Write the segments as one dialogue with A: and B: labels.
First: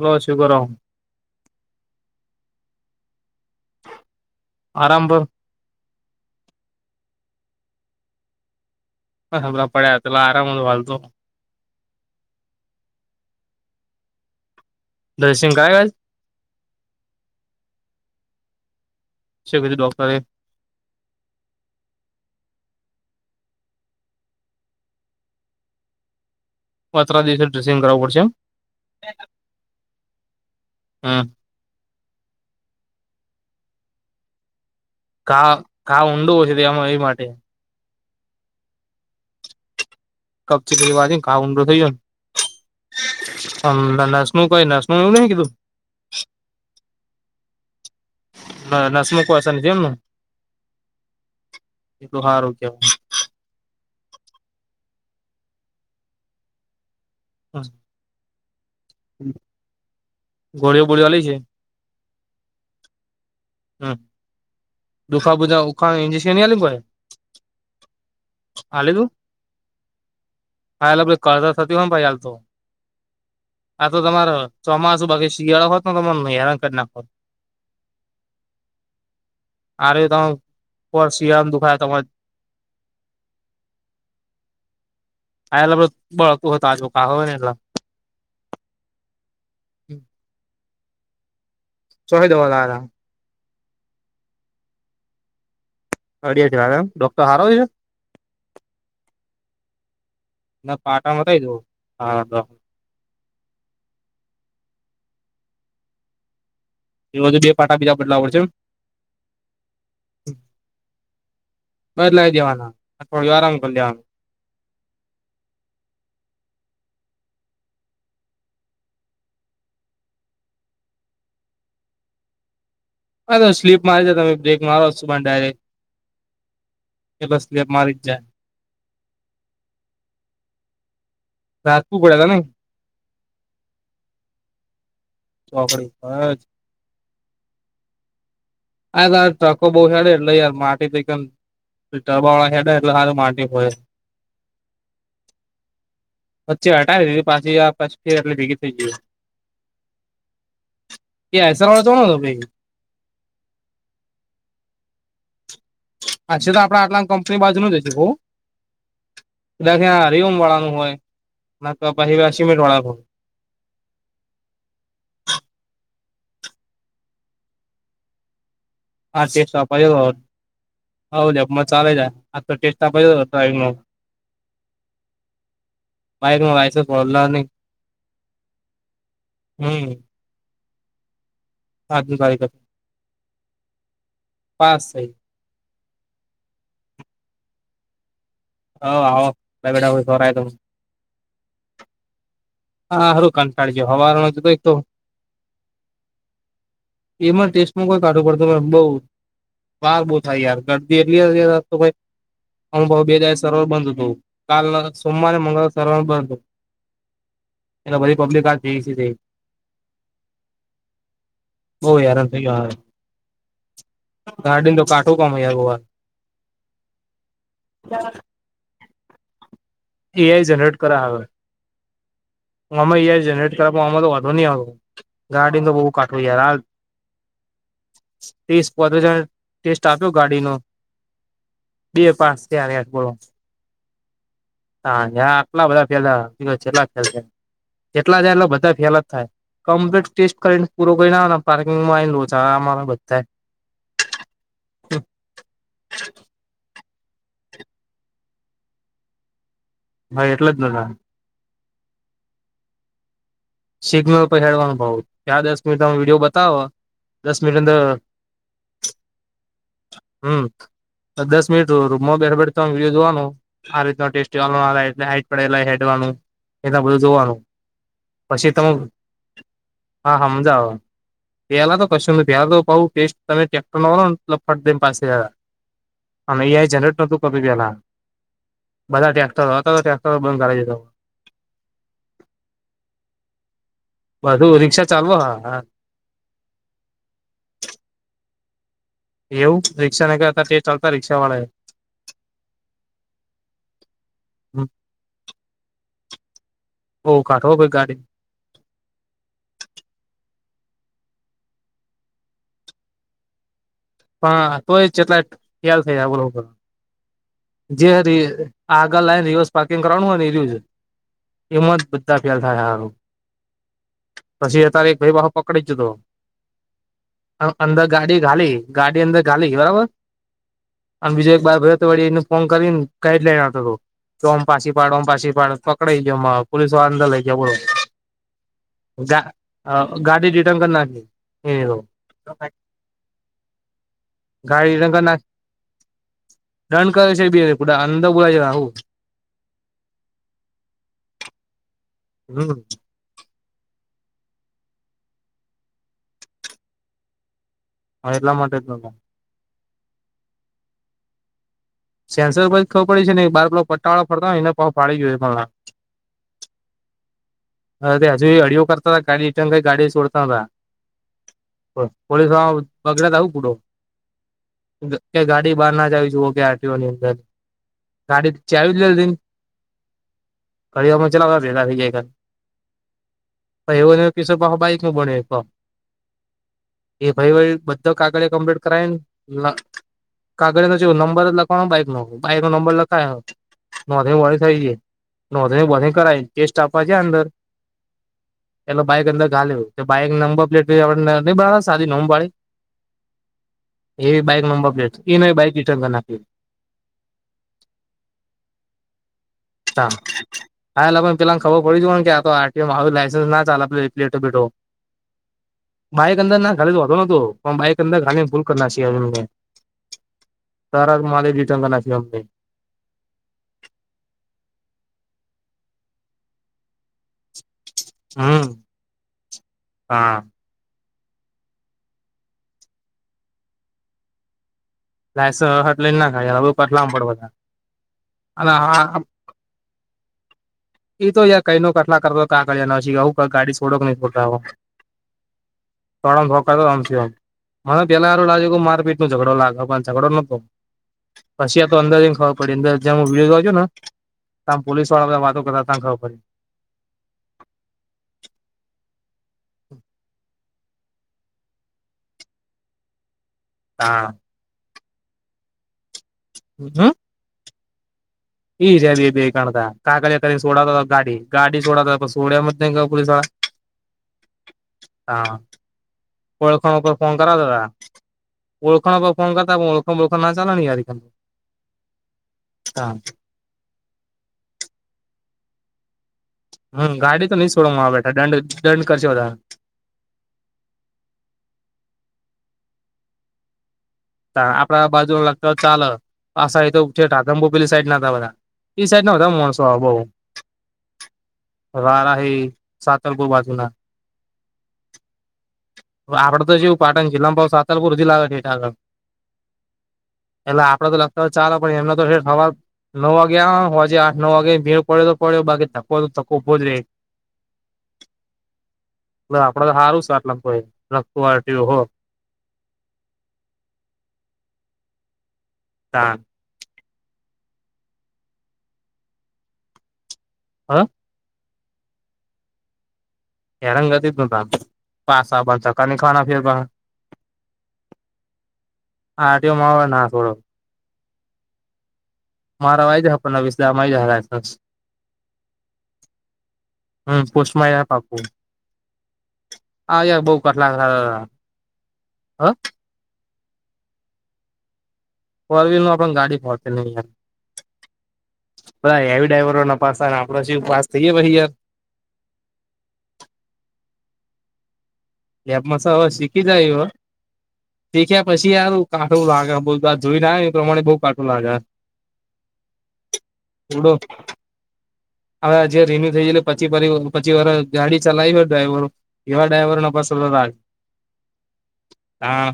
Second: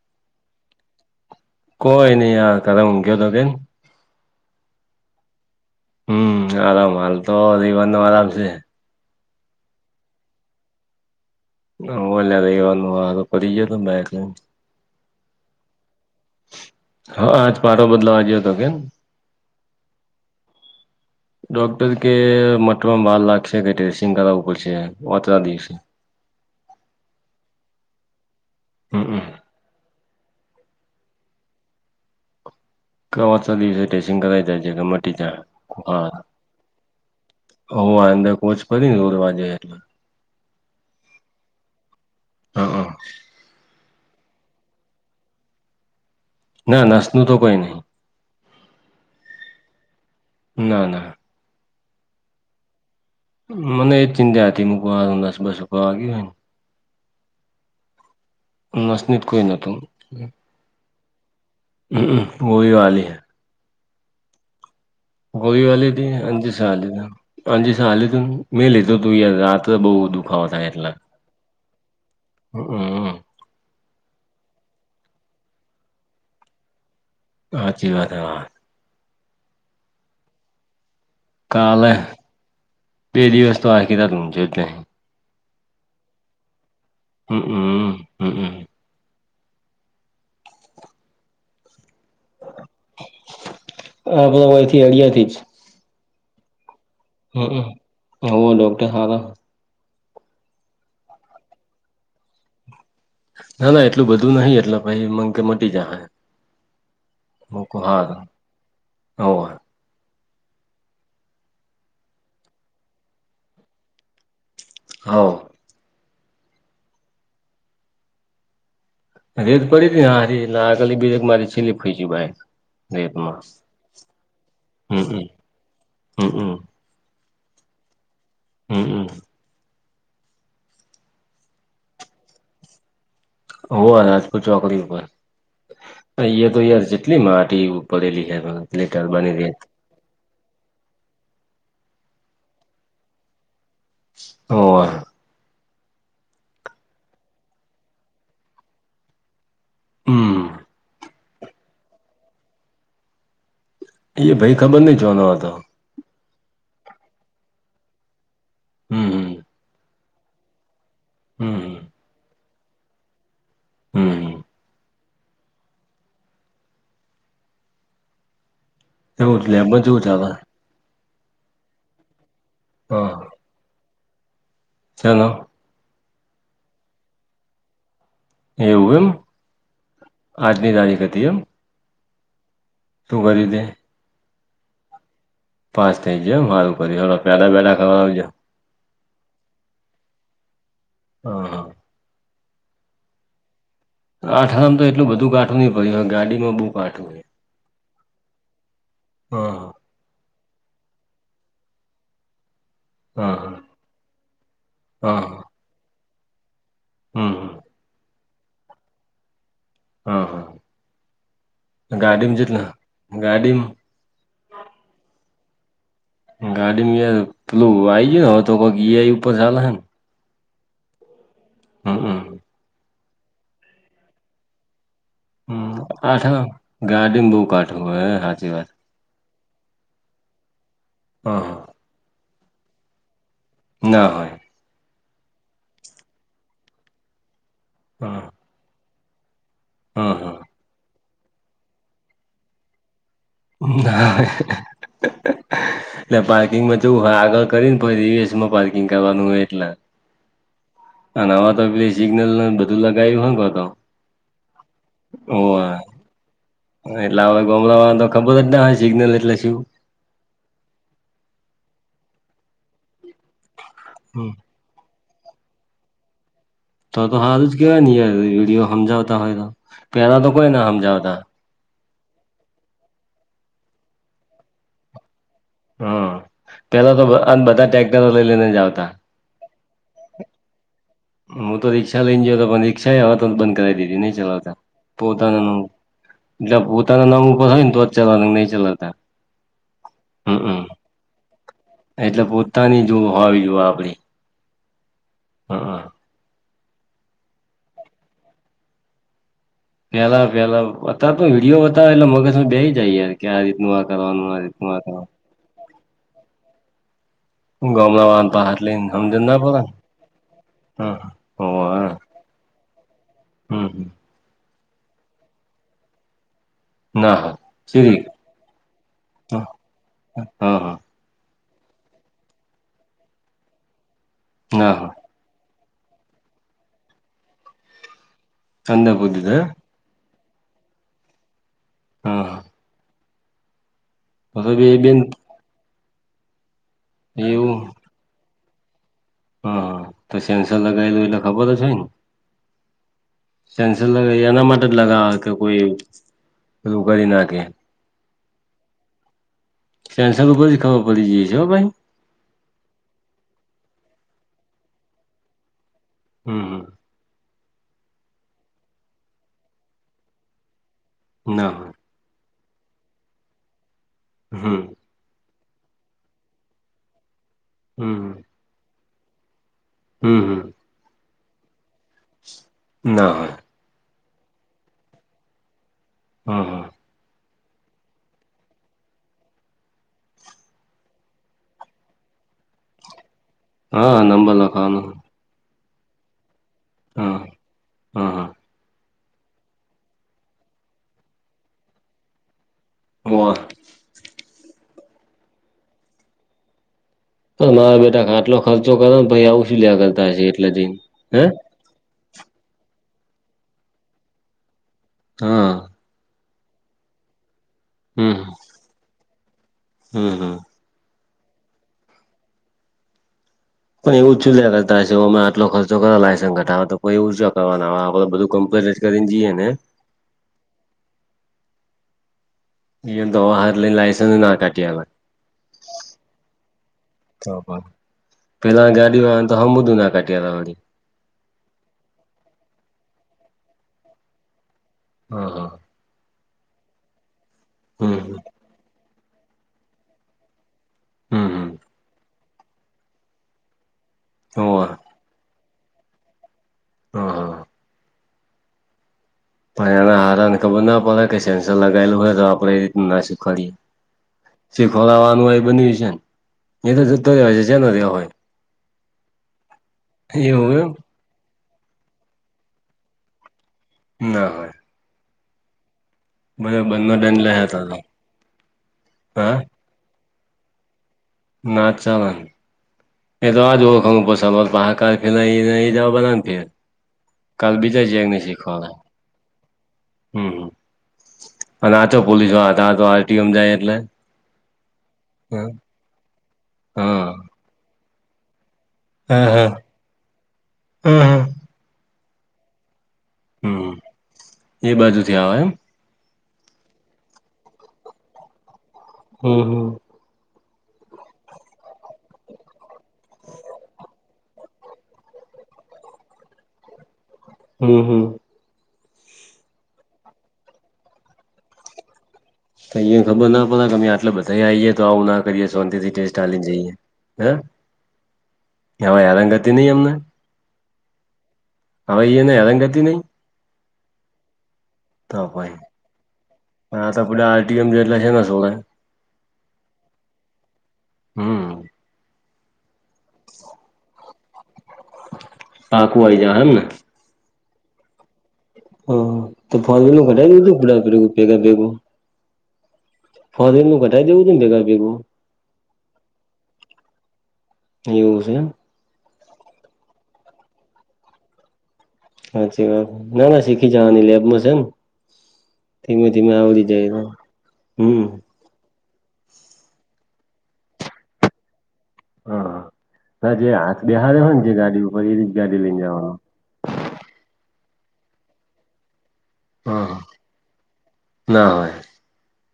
A: બલો શુકર રહમ
B: કોઈ ન ાર કરુંગે દોગન
A: આરામભોર
B: હમ આરામ હાલ તો રવા નો આરામ છે
A: હ હબભ પડ્યા તલા આરામ વાાલતો
B: હુંલ એવાનુંી જ ત બે
A: દર્શિન કાય વાત
B: હા આજ પડો બદલોવાજયો હતો કેમ
A: શ છે ડોક્ટરે એ
B: ડોક્ટર કે મટમાં બાર લાગશે કે ટેસ્ટિંગ કરાવવું પડશે વાચરા દિવસે
A: પાત્ર દિવસે ડ્રેસિંગ કરાવવું પડશે
B: હમમ
A: એમ હમ
B: કવાચ દિવસે ટેસિંગ કરાય છે
A: કા કા ઊંડું હયશે તેમાં એ માટે
B: હ આ અંદર કોચ પ ને દરવા જાય એટલે
A: કપચીની વાને ઘ ઊંડો થઇ જયો ને
B: હઅ
A: હમ નાશનુ કહી નાશનુ નવું નાહી ક તુ
B: ના નસનું તો કોઈ નહી
A: નસમકશે જેમને
B: ના ના
A: એ તો સારું ક
B: મને એજ ચિંતા હતી મકવા દસ બસ રપ વાગયો હોય ને
A: હા
B: નસનીિત કોઈ ન હતું
A: ગોળઓ બોળ લાગ છે
B: બય વાલી
A: હમ દુખા
B: હોળી
A: બુખા ઉખા
B: વાીથી
A: ઇન્જેક્શન નહી
B: હંજી સ
A: આલ્યું કોઈ
B: હાજ સા હા તું મેં લેધું તું યાર રાત્ર બઉુ દુખાો થ એટલા
A: ખાલા પ કળર થતી હોયને ભાઈાલ તો
B: હ હ
A: આ તો તમારો ચોમાસું બાકી શિયાળો હોત ને તમે હેરાણ કરી નાખો
B: હાચી, વાત હા
A: આરે તમ પરસિયા
B: કાલે બે દિવિવસ્ત તો આકીિદત ઘુમચ એ ત્યા
A: આ એલાધ બળતું હોય તાજબું કા હોય ને
B: હમ
A: એલા
B: હમ
A: ચોહી દવાના
B: હ બધયથી અડિયા થી જ
A: અ છે, ડોર
B: હમ હો ડોક્ટર હા
A: ના પાટામાં થઈ દઉ હા
B: ના ના એટલું બધું નહીિ એટલે પછ મગ કે મટી જાય
A: એ બધું બે પાટા બીજા બદલા આવડશે એમ
B: હોવ
A: બદ લઈ જવાના અડ આરામ કરી દેવાનુ
B: હા રેત પડી હતીને હ આગલી બક મારી સીલીઈ ગ ભાઈ
A: હા તો સ્લીપ મારી છે, તમે બ્રેક મારો
B: હમ
A: પણ
B: હમ
A: ડાયરેક
B: હમ
A: એ બસ લ મારી જ જાય
B: હમમ
A: રાજપુર ગળ્યા હતા, નહી.
B: હો, નાજપુ ચોકડી ઉપર
A: ચોકડી પર
B: અ તો યાર છે. એટલી માટી ઉપડેલીખાય
A: આકો બહ છેેડે એટલે યાર માટી તોમ ટબા વાળા ખેડે એટલે સારી માટી હોય
B: ઓર
A: પચ્ચે હટાવ દી પાછીાર પછી એટલે ભેગી થઈ ગાય.
B: હમ
A: એસર વાળા ચોો
B: એય ભાઈ ખબર નહી ચવવા તો
A: અચ્છી તો આપણે આટલામ કંપની બાજુ ન જ છે.
B: હમ
A: દખ હર ઓમ વાળા નું હોય
B: હમ્મ
A: ના તો આ પાહ હવે આસમીને ટળ ભુ
B: હમ્મ
A: આ
B: એવું
A: ટેસ્ટ
B: લેબમાં જેવું
A: આપ્યોપ
B: ચાલે
A: ચાલે જ આ તો ટેસ્ટ
B: હા
A: આપ્ર નો
B: ચાલો
A: માઈમાંગસ ભોલા નહી
B: એવું એમ
A: હમ
B: આજનીી તારીખ હતી, એમ
A: [unintelligible]
B: તું કરી દે
A: પાચ સાહી
B: ફાસ થઈ જ સારું કર પેલાા બેડાા ખ આવજ
A: હ આવો બેઠા સ ત
B: હમ્મ હા
A: હા, હરકા કાર્ય હોવાર
B: આઠરા તો એટું બધું કાઠું નહીં પ્યુંવે ગાડીમાં બઉ કાઠું,
A: હું કોઈ કાઢું પડતું બઉ
B: હા,
A: બાર બહુ થાય યાર ગરદી એટલી અમુભ બે
B: હા
A: જાય
B: હા
A: સવાર બંધ હતું. કાલ સોમવારે મંગળવા સર્વર બંધ હતું
B: હા હા
A: એટલે બધી પબ્લિક આજ ભેગી [unintelligible]
B: હા
A: બહુ
B: હા
A: હેરાન
B: ગાડીમાં [unintelligible] ગાડીમાં
A: ગાર્ડિન તો કાટો કામ [unintelligible] વાર
B: ગાડી મ યાર પેલું આઈ ગયું હો તો એ આઈ ઉપર હાલે હે ને,
A: એ આઈ જનરેટ કર હ આવે
B: હમ્મ [unintelligible]
A: આમા એ આઈ જનરેટ કર અમાં તો વધંધો નહી આવતો. ગાડી ગ
B: હમ
A: તો બહુ કાટું
B: કાઠ હે
A: યાર
B: ગાડીમાં બહુ કાઠ હોય હે હાચી વાત
A: [inaudible] વધો જ ટેસ્ટ આપ્યો ગાડીનો
B: હા હા
A: બે પાસ થયા [unintelligible] બોલો
B: ના હોય
A: હા, આટલા બધા ફેલ થ જેલા ફેલ થાય
B: હહ
A: જેટલા જાય એટલે બધા ફેલ જ થાય. કમ્પ્લીટ
B: હહ
A: ટેસ્ટ કરીને પૂરો કરી ના પાર્કિંગમાં આવી લોસા આ બધા
B: [unintelligible] ના એટલે પાર્કિંગમાં જો હા આગળ કરીને રિવર્સ પાર્કિંગ કરવાનું હોય, એટલે
A: હા એટલે જ [unintelligible]
B: અને હવા તો પે સિગ્નલને બધું લગાવ્યું હોનેતો
A: સિગ્નલ પસેડવાનું ભાવ ત્યાાર દસ મિનિટમાં વિડીયો બતવે
B: એટલે હવે ગમડાવા તો ખબર જ ના હોય સિગ્નલ એટલે શું.
A: હમ્મ દસ મિનિટ ર મોબાઈર પડ તો વિડીયો જોવાનું, આ રીત
B: હમ.
A: ટેસ્ટી વા એટલે હટ પડે હેડવાનું, એના
B: તો
A: બધું
B: તો
A: જોવાનું
B: હાલું જ કેવાય યાર
A: પછી
B: રીડિયો
A: તમે
B: સમજાવતા હોય, તો પેલા તો
A: હા
B: કોઈ ના
A: સમજાવો
B: સમજાવતા.
A: પેલા તો કશું તાર તો ટેસ્ટ તમેક્ટરો ને ફટ પાસ થઇ જાતા.
B: હમ
A: એઆઈ
B: પેલા
A: જનરેટ
B: તો બ
A: નતું ક
B: આ બધા
A: પેલા
B: ટ્રેક્ટરો લઈ લઈને જ આવતા
A: બધાયા તો હવે [unintelligible] બંધ કર દીધું.
B: હું તો રિક્ષા લઈને ગયો હતો પણ રિક્ષા એ હ તો બંધ કરાવી દીધી નહી ચલાવતા
A: બધું રિક્ષા ચાલવો
B: પોતાનું
A: હા
B: એટલે પોતાના નામ ઉપર હોય ને તો જ ચલાવવા નહી, ચલાવતા
A: એવું રિક્ષા નહી ક તે
B: હમમ
A: ચાલતા રિક્ષવાળા એ
B: એટલે પોતાની જો હોવી જોએ, આપડી [unintelligible]
A: ઓ ઘાટો ફે ગાડી
B: ફેલા ફેલા અતા વિડીયો બતાવે એટલે મગજ બેય જાયએ કે આ રીતનું કરવાનું આ
A: પણ
B: રીતનું આ
A: તોય
B: કરવાનું
A: ચટલા ખ્યાલ થઈ આ લોકો
B: [unintelligible]
A: જે
B: ગામડા વાળાને પા હાથ
A: આગળ
B: સમજણ
A: લઈને
B: ના
A: દિવસ
B: પડે
A: પાર્કિંગ કરવાનું હોય, ને એ
B: ને
A: એમાં જ બધા ફેલ થાય.
B: હમ્મ હમ્મ.
A: તછી અતાયારે એક ભાઈ બાપા પકડી જ જ હતો,
B: ના હા
A: અંદર
B: સિરી
A: ગાડી ઘાલી ગાડી અંદર
B: હા
A: ઘાલી બરાબર
B: હા
A: અને બીજો એક ભતો વળ એને ફોન કરીને ગાઈડલાઈન આવતો હતો કે ઓમ
B: ના
A: પાછી
B: હા
A: પાડોમ પાછી પાડ ફક પકડાઈ ગયોમાં પોલીસ વાળ અંદર લઈ ગયા બોલો.
B: ચંદા
A: ગા
B: બુધી હે.
A: ગાડી રિટર્ન કરના જે.
B: હે હા હવે બે
A: ગાળી રિટર્ન
B: બેન
A: કર નાખ. રન કર છે બી
B: એવું
A: કુટ અંધ બોલા છે હું.
B: હા તો સેન્સર લગાવેલું એટલે ખબર જ હોય ને.
A: હમ્મ.
B: સેન્સલ લગાવ એના માટે જ લગાવ કે કોઈ એધું કરી નાખે.
A: હ એટલા માટે નખા.
B: સેન્સંગ ઉપર જ ખબર પડી જાય છે ભાઈ.
A: સેન્સર પર જ ખબર પડી છે ને બાર પલા પટ્ટાળ ફરતા હોય એ પાવ ફાડી ગયો.
B: હમ્મ હ.
A: અ તે હજુ અડિયો કરતા હતા ગાડી ઇટંગ કઈ ગાડી સડતા.
B: ના.
A: પોલીસ માં બગડ દ આવું પૂડો?
B: હમ્મ.
A: કે ગાડી બહાર ના જાવી જઓ કે આટીઓની અંદર ગાડી ચાવી જ લે.
B: હમ્મ હમ્મ.
A: ઘડીવામાં ચેલા ભેગા થઈ જાય તા.
B: ના.
A: એવું ન કિશો પાહે બાઈક નું ભણ્યો હ.
B: હા હા.
A: એ ભાઈ વળ બધો કાગળે કમ્પ્લીટ કરાય ને કાગળ ની જેવો નંબર લખ પણ બાઈક નો બાઈક નો નંબર લખાય
B: હા
A: નંધ
B: નંબર
A: વળી થઈ જઈ.
B: લખવાનો
A: નોંધણી બોધની કરાઈ ટેસ્ટ આપવા જા
B: હા
A: અંદર.
B: હા હા.
A: એટલે બાઈક અંદર ઘાલે દે, તે બાઈક નંબર પ્લેટ [unintelligible] સાદી નેમવાળી.
B: [unintelligible]
A: એવી બાઈક નંબર પ્લેટ એ ન બાઈક રીટન કર નાખી.
B: પણ મારા બેટા આટલો ખર્ચો કરે ને પહિ આવું શું લ્યા કરતા હશે એટલા જઈને હે.
A: કઈ જોવાનું કે આ તો આતિઓ આ લાસન્સ ના ચાલે પ્લેટો બેઠો,
B: હા
A: મા અંદર ના ગાલી તો વાતો નહોતો પણ બાઈક અંદર ગાડીને ભૂલ કર નાખશે [unintelligible]
B: હમ્મ હમ્મ.
A: તારા મારે જ રિટર્ન કરના છે અમને.
B: પણ એવું જ ચૂલ્યા કરતા છે અમે આટલો ખર્ચો કરો લાયસન્સ ઘટાવવા તો એવું કરવાના આપડે બધું
A: હમ
B: કમ્પલે જ કરીને જઈએ ને.
A: હા.
B: બીજા ન તા હાતલે લાયસન્સ ના કાઢી એલા.
A: લાયસન હટલે નાખાય પટલામ પડવો [inaudible]
B: તો પણ પેલા ગાડી વાળ તો હમધું ના કઢ્યા હતાળડી.
A: એ તો યાર કઈ નો કટલા કરતો કાગળિયા ના હું ગાડી છોડો ન છોડતા હો.
B: હા હા.
A: [unintelligible] ફોકાતો આમ થી આમ મને
B: હમ
A: પેલા એારું લાગે કે મારપીટ નો ઝઘડો લાગે પણ ઝઘડો નતો,
B: હમ હમ
A: પછી આ તો અંદર ખબર પડી અંદર જ્યાં હું વિડ છું ને ત
B: હોવે
A: પોલીસ વાળા બધા વાતો કરતા તા ખબર પડી
B: હા પણ એના હારાને ખબર ના પડે કે સેન્સર લગાયેલું હોય તો આપડે એ રીતનું ના શીખડીએ
A: હા.
B: શેવ ખોરાવાનું એ બન્યું છે ને એ તો જતો રહ છે જે ન રહવા હોય.
A: ઈજે બે બે કણતા કાગળ કરી
B: એવું એમ
A: સોડા ગાડી. ગાડી સોડાતા હતા સોળ્યા [unintelligible] પોલીસવડા.
B: ના. હોય
A: હા.
B: બરાબર
A: ઓળખણ પર
B: બંને
A: ફોન
B: દંડ લે
A: કરાતા
B: તો
A: હતા
B: તો
A: ઓળખણ પર
B: હા
A: ફોન કરતા ઓળખ ઓળખાણ ના ચાલે યાર
B: ના જ ચાલે
A: હા
B: એ [unintelligible]
A: હમ ગાડી તો નહી
B: કાલ બીજા
A: છોડવામાં બેઠા
B: જને
A: દંડ
B: શીખવાના
A: દંડ કરશે વધારે
B: હમ અને આચો પોલીસ વાળા આતો આરટીમ જાય એટલે
A: આપણા બાજુને
B: હા
A: લાગતો ચાલ એ તો
B: હા
A: ઉછાદંભોપલી સાઈડ ના હતા બધ એઈ સાઈડ ના
B: હા
A: બધા
B: હા
A: માણસો આવ બઉ
B: હા
A: વારાહી સાતલપુર બાજુના
B: હમ એ બાજુ થી આવે એમ
A: આપડ તો જવું પાટણ છે લમ બઉ સાલપુરથી લાગત આગળ
B: હમ હમ
A: એટલે આપડે તો લગતા હોય ચાલલે પણ એમને તો સવાર નવ વાગે આજે આઠ નવ વાગે ભેડ પડ્યો તો પડ્યો બાકી ધકો તો થકો ઊભો જ રહે
B: હમ હમ
A: આપડે તો સારું [unintelligible]
B: તો અહીયા ખબર ના પડે કે અમે આટલા બધા આઈએ તો આવું ના કરીએ સોંતિથી
A: તાણ
B: ટેસ્ટ આલી ને જઈએ હે હવે હેરાગતી નહિ અમને
A: હા
B: હવે ઈ નને એરાગતી નહી
A: હેરાનગતિ તો ન
B: તો
A: પાસા
B: ભાઈ
A: બાંધતા કને ખાના ફેર
B: આ તો પ આરટીમ જેટલા જણા સોએ
A: આરટીઓ માં હવે ના છોડે
B: હમ
A: મારાવાય જ હા [unintelligible]
B: પાકુ આઈ જા એમને
A: હમ પોસ્ટમાં [unintelligible] આ યાર બઉ કટલા હ
B: [unintelligible] [unintelligible] ભગા ભેગું
A: ફોર વ્હીલ નો પણ ગાડી પહોચે નહી ભ
B: એવું છે એમ
A: એ ડ્રાઈવરો ના પા થાય ને આપડ શું પાસ થઈએ ભછાઈ યાર.
B: સાચી વાત ના ના શીખી જવાની લેબમાં છે એમ.
A: લેબમાં સ હવે
B: ધીમે ધીમે
A: શીખી
B: આવતી જાય હમ.
A: ારું કાટું લાગે બલ જોઈને આવે ને એ પ્રમાણે બઉ કાટું લાગે.
B: હા. જે હાથ
A: થોડો
B: બેહાડ હોય ને જે ગાડી ઉપર એવી જ ગાડી લઈને જવાનું.
A: પછી વા ગાડી ચલાવી હોય ડ્રાઈવરો એવા ડ્રાઈવરને
B: હા
A: પસ
B: ના હોય
A: હા.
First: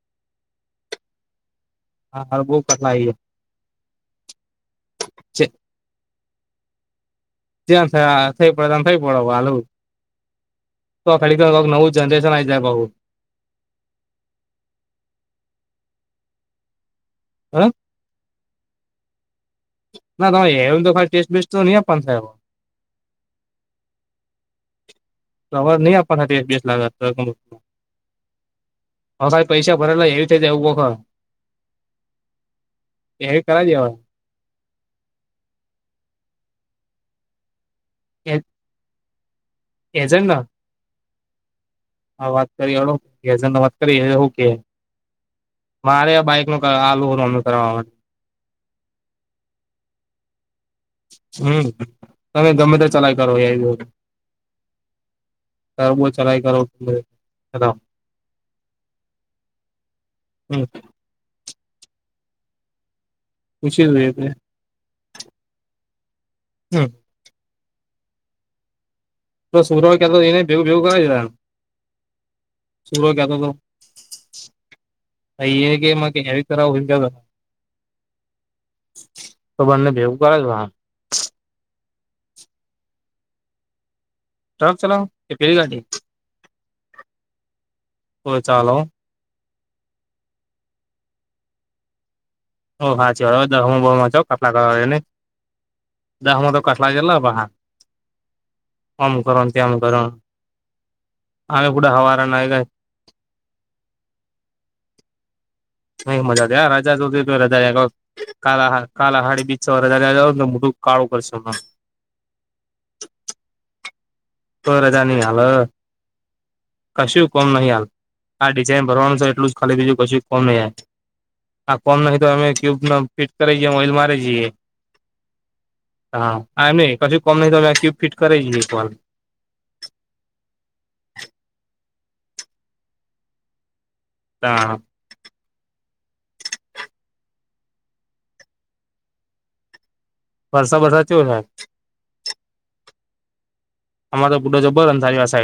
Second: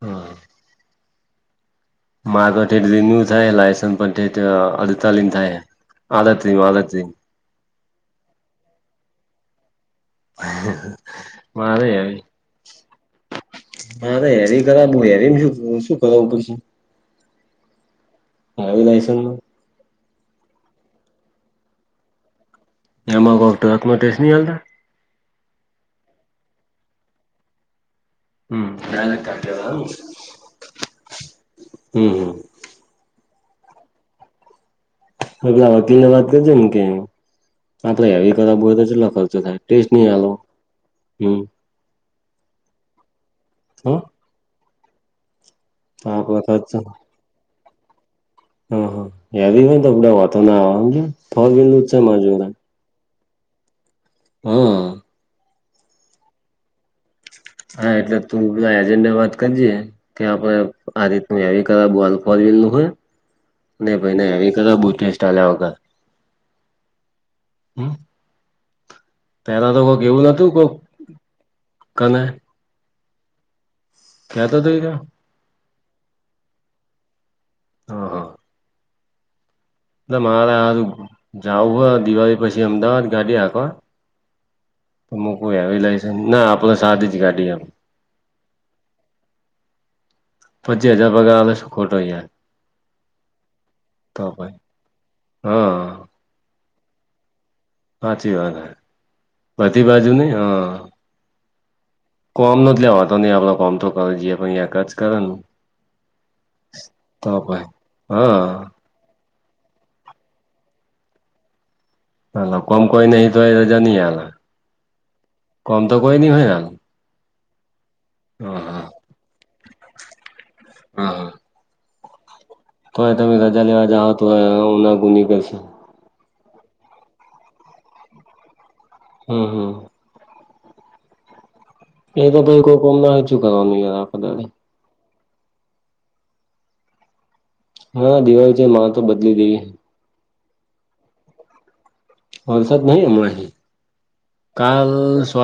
B: હમ.
A: હા બઉ
B: માગટટે
A: કટલા આઈ
B: ન્ય જાય લાયસન પણ અ તાલીન
A: ગયા
B: જાય, આદત ર્રીમ આદત
A: ત થ થ પડ ત થઈ પડ હાલ [unintelligible] તો ખ નવ જનરેેશન આ જાય બાહુ.
B: હારે હેરી કરાવવાનું હોય હેરીને જો શું કરાવું પડશે.
A: [unintelligible]
B: ડ્રાઇવિંગ લાઇસન્સ નો
A: ના તમે એ તો ખલી ટેસ્ટ બેસ્ટ તો ન પણ થાય.
B: એમાં કોતમાં ટેસ નની હાલતા?
A: પર ન આપ બેસ લ [unintelligible]
B: હમ હમ
A: હ સાાઈ પૈસા ભરેલા એવી થ જવું વખર. એવી કર દેવા.
B: પલા વકીલ ને વાત કરજો ને કે, આપડે હેવી કરવું હોય તો જેટલો ખર્ચો થાય. ટેસ્ટની હાલો હમ્મ.
A: આ વાત કરી હળ ગેઝો નો વાત
B: હ
A: કરીએ હું કે. મારે
B: આપ
A: આ બાઈક નું
B: વખત
A: કરાવેલું ઓ હવે એનું કરાવવાનું.
B: હા હા એવી હોય ને તો અમને બતાવવાનું આવજે શું કીધું છે મજૂરી.
A: ચલાયા કરો એવું.
B: હા.
A: તરબો ચલાઈ કરો ખૂબ જ
B: હા એટલે તું પેલા એજન્ડે વાત કરીજે કે આપડ
A: હમ
B: આ રીત ને એવી કર બો અલ્ફોરલ નું હોય ને
A: પૂછી
B: પાઇ ને એવી કર બુ ટેસ્ટ્યા હલ્યા વગર.
A: [unintelligible]
B: હામ.
A: તો સૂરોએ કતો
B: એવું
A: એને
B: નતું
A: ભવું
B: કોક
A: ભેગું કરાઈ લેવાનું
B: કને
A: સુરો કહેતો હતો.
B: કહેતો હતો [unintelligible]
A: પાઇ એ કેમ કે એડિટ કરાવુ હોય [unintelligible]
B: હા હા.
A: તો બંને
B: એટલે
A: ભેગું કરેલું
B: મારે
A: આ
B: જાવું હો દિવાળી પછી અમદાવાદ ગાડી હાંકવા
A: ટ્રક ચલાવો
B: તો મો
A: કે પેલી
B: કોઈ
A: ગાડી
B: હેવી લાયસન્સ એમના આપણે સાધ જ ગાડી આપ
A: હા ચાલો હો.
B: પચીસ હજાર પગાર અમે ખોટવીએ.
A: ઓ હચે આ દાહોમા બુ મજા [unintelligible] ગળવા એને
B: હા
A: દાહોમાં માં [unintelligible] ગેલા પાહ.
B: હાચી વાત બધી
A: કરો
B: બાજુ ની હા. કોમ ન લેવાતો નહી આપડો કોમ તો કરો જઈએ પણ એક જ કરે ને
A: નહી મજા જોયા રાજા હુધી તો રજા
B: પહી
A: એ જો
B: હા
A: કાલ હા કાલ હાડી બીચરે રજા [unintelligible] ને મોટું કાળું કરશે હા.
B: હાલો કોમ કોઈ નહી તો એ રજાની હાલે
A: તો રજા નહી હાલ
B: કોમ તો કોઈ નહી હોય હાલે
A: કશું કોમ નહીં આવે આ ડિઝઇન ભરવાનું છે એટલું જ ખાલી બીજું કશું કોમ નહીં આવે.
B: હા હા
A: આ કોમ નહિ તો અમે ક્યુબ નો
B: તોય
A: ફિટ
B: તમે રજા
A: કરેએ
B: લેવા
A: ઓઇલ
B: જાઓ
A: મારી જઈએ.
B: તોય ઉના ગુની કરશે
A: હા આ નહીં પછી કોમ નઈ તો ક્યુબ ફિટ કરેઈએ કોલ
B: હમ્મ હમ્મ. એ તો પાહિ કો કોમ નો હાચુ કરવાનો કઈ યાર. દાડી
A: [unintelligible]
B: હા દિવાળી છે માં તો બદલી દઈએ.
A: પાછો વરસાદ થું ને.
B: વરસાદ નહીં અમનેહિ.
A: અમારો બુટો જબો [unintelligible] સાઈડ.